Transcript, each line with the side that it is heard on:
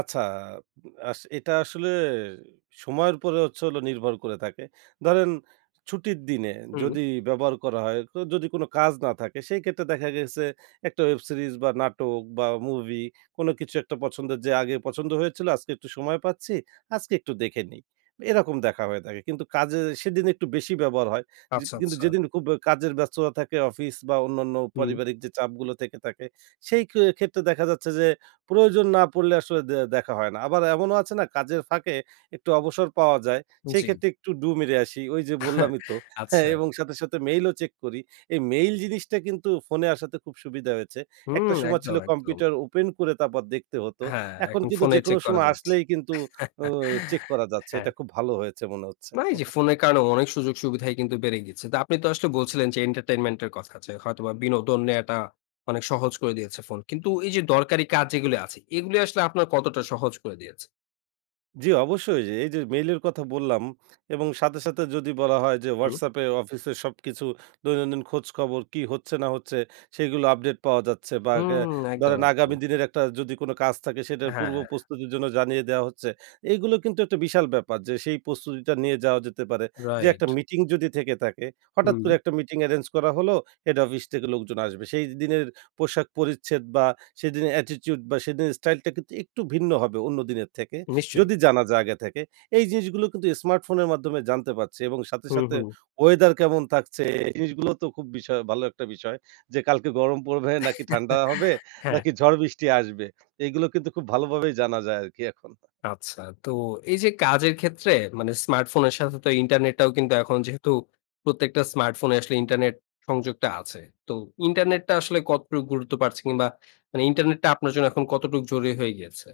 right: আচ্ছা আস এটা আসলে সময়ের পরে হচ্ছে হল নির্ভর করে থাকে। ধরেন ছুটির দিনে
left: হুম।
right: যদি ব্যবহার করা হয়, তো যদি কোন কাজ না থাকে, সেই ক্ষেত্রে দেখা গেছে একটা ওয়েব সিরিজ বা নাটক বা মুভি কোন কিছু একটা পছন্দের যে আগে পছন্দ হয়েছিল আজকে একটু সময় পাচ্ছি। আজকে একটু দেখে নেই। এরকম দেখা হয়ে থাকে। কিন্তু কাজে সেদিন একটু বেশি ব্যবহার হয়। যে
left: আচ্ছা,
right: কিন্তু
left: আচ্ছা।
right: যেদিন খুব ব্যা কাজের ব্যস্ততা থাকে অফিস বা অন্যান্য
left: হুম।
right: পারিবারিক যে চাপগুলো থেকে থাকে সেই কে ক্ষেত্রে দেখা যাচ্ছে যে প্রয়োজন না পড়লে আসলে দে দেখা হয় না। আবার এমনও আছে না কাজের ফাঁকে একটু অবসর পাওয়া যায়। সেই
left: জি।
right: ক্ষেত্রে একটু ডু মেরে আসি। ওই যে বললামই তো হ্যাঁ,
left: আচ্ছা।
right: এবং সাথে, সাথে মেইল ও চেক করি। এই মেইল জিনিসটা কিন্তু ফোনে আসাতে খুব সুবিধা হয়েছে। একটা
left: হুম
right: সময় ছিল
left: একদম, একদম।
right: কম্পিউটার ওপেন করে তারপর দেখতে হতো।
left: হ্যাঁ,
right: এখন
left: এখন
right: কিন্তু
left: ফোনেই
right: যেকোনো
left: চেক করা
right: সময়
left: যাচ্ছে।
right: আসলেই কিন্তু উ চেক করা যাচ্ছে।
left: হ্যাঁ।
right: এটা খুব ভালো হয়েছে মনে হচ্ছে।
left: মানে এই যে ফোনের কারণেও অনেক সুযোগ-সুবিধা কিন্তু বেড়ে গেছে। তো আপনি তো আসলে বলছিলেন যে এন্টারটেইনমেন্ট এর কথা আছে। হয়তোবা বিনোদন নেয়াটা অনেক সহজ করে দিয়েছে ফোন। কিন্তু এই যে দরকারি কাজ যেগুলি আছে, এগুলি আসলে আপনার কতটা সহজ করে দিয়েছে?
right: জি অবশ্যই। এই যে মেইল এর কথা বললাম এবং সাথে, সাথে যদি বলা হয় যে
left: হুম।
right: WhatsApp এ অফিস এ সবকিছু দৈনন্দিন খোঁজ খবর কি হচ্ছে, না হচ্ছে সেগুলো আপডেট পাওয়া যাচ্ছে বা
left: হুম,
right: গা
left: একদম,
right: ধরেন আগামী
left: একদম।
right: দিনের একটা যদি কোন কাজ থাকে সেটার পূর্ব
left: হ্যাঁ।
right: প্রস্তুতির জন্য জানিয়ে দেয়া হচ্ছে। এগুলো কিন্তু একটা বিশাল ব্যাপার যে সেই প্রস্তুতিটা নিয়ে যাওয়া যেতে পারে। যে একটা
left: রাইট।
right: মিটিং যদি থেকে থাকে, হঠাৎ করে
left: হুম।
right: একটা মিটিং এরেঞ্জ করা হলো হেড অফিস থেকে লোকজন আসবে। সেইদিনের পোশাক পরিচ্ছেদ বা সেদিনের attitude বা সেদিনের স্টাইলটা কিন্তু একটু ভিন্ন হবে অন্য দিনের থেকে
left: নিশ্চয়ই।
right: যদি জানা যায় আগে থেকে। এই জিনিসগুলো কিন্তু স্মার্টফোনের মাধ্যমে জানতে পারছি এবং সাথে,
left: হুম,
right: সাথে
left: হুম।
right: ওয়েদার কেমন থাকছে এই জিনিসগুলো তো খুব বিষয়, ভালো একটা বিষয়। যে কালকে গরম পড়বে? নাকি ঠান্ডা হবে?
left: হ্যাঁ।
right: নাকি ঝড় বৃষ্টি আসবে? এগুলো কিন্তু খুব ভালোভাবেই জানা যায় আরকি এখন।
left: আচ্ছা। তো এই যে কাজের ক্ষেত্রে মানে স্মার্টফোনের সাথে তো ইন্টারনেটটাও কিন্তু এখন যেহেতু প্রত্যেকটা স্মার্টফোনে আসলে ইন্টারনেট সংযোগটা আছে। তো ইন্টারনেটটা আসলে কতটুকু গুরুত্ব পাচ্ছে কিংবা মানে ইন্টারনেটটা আপনার জন্য কতটুকু জরুরী হয়ে গিয়েছে?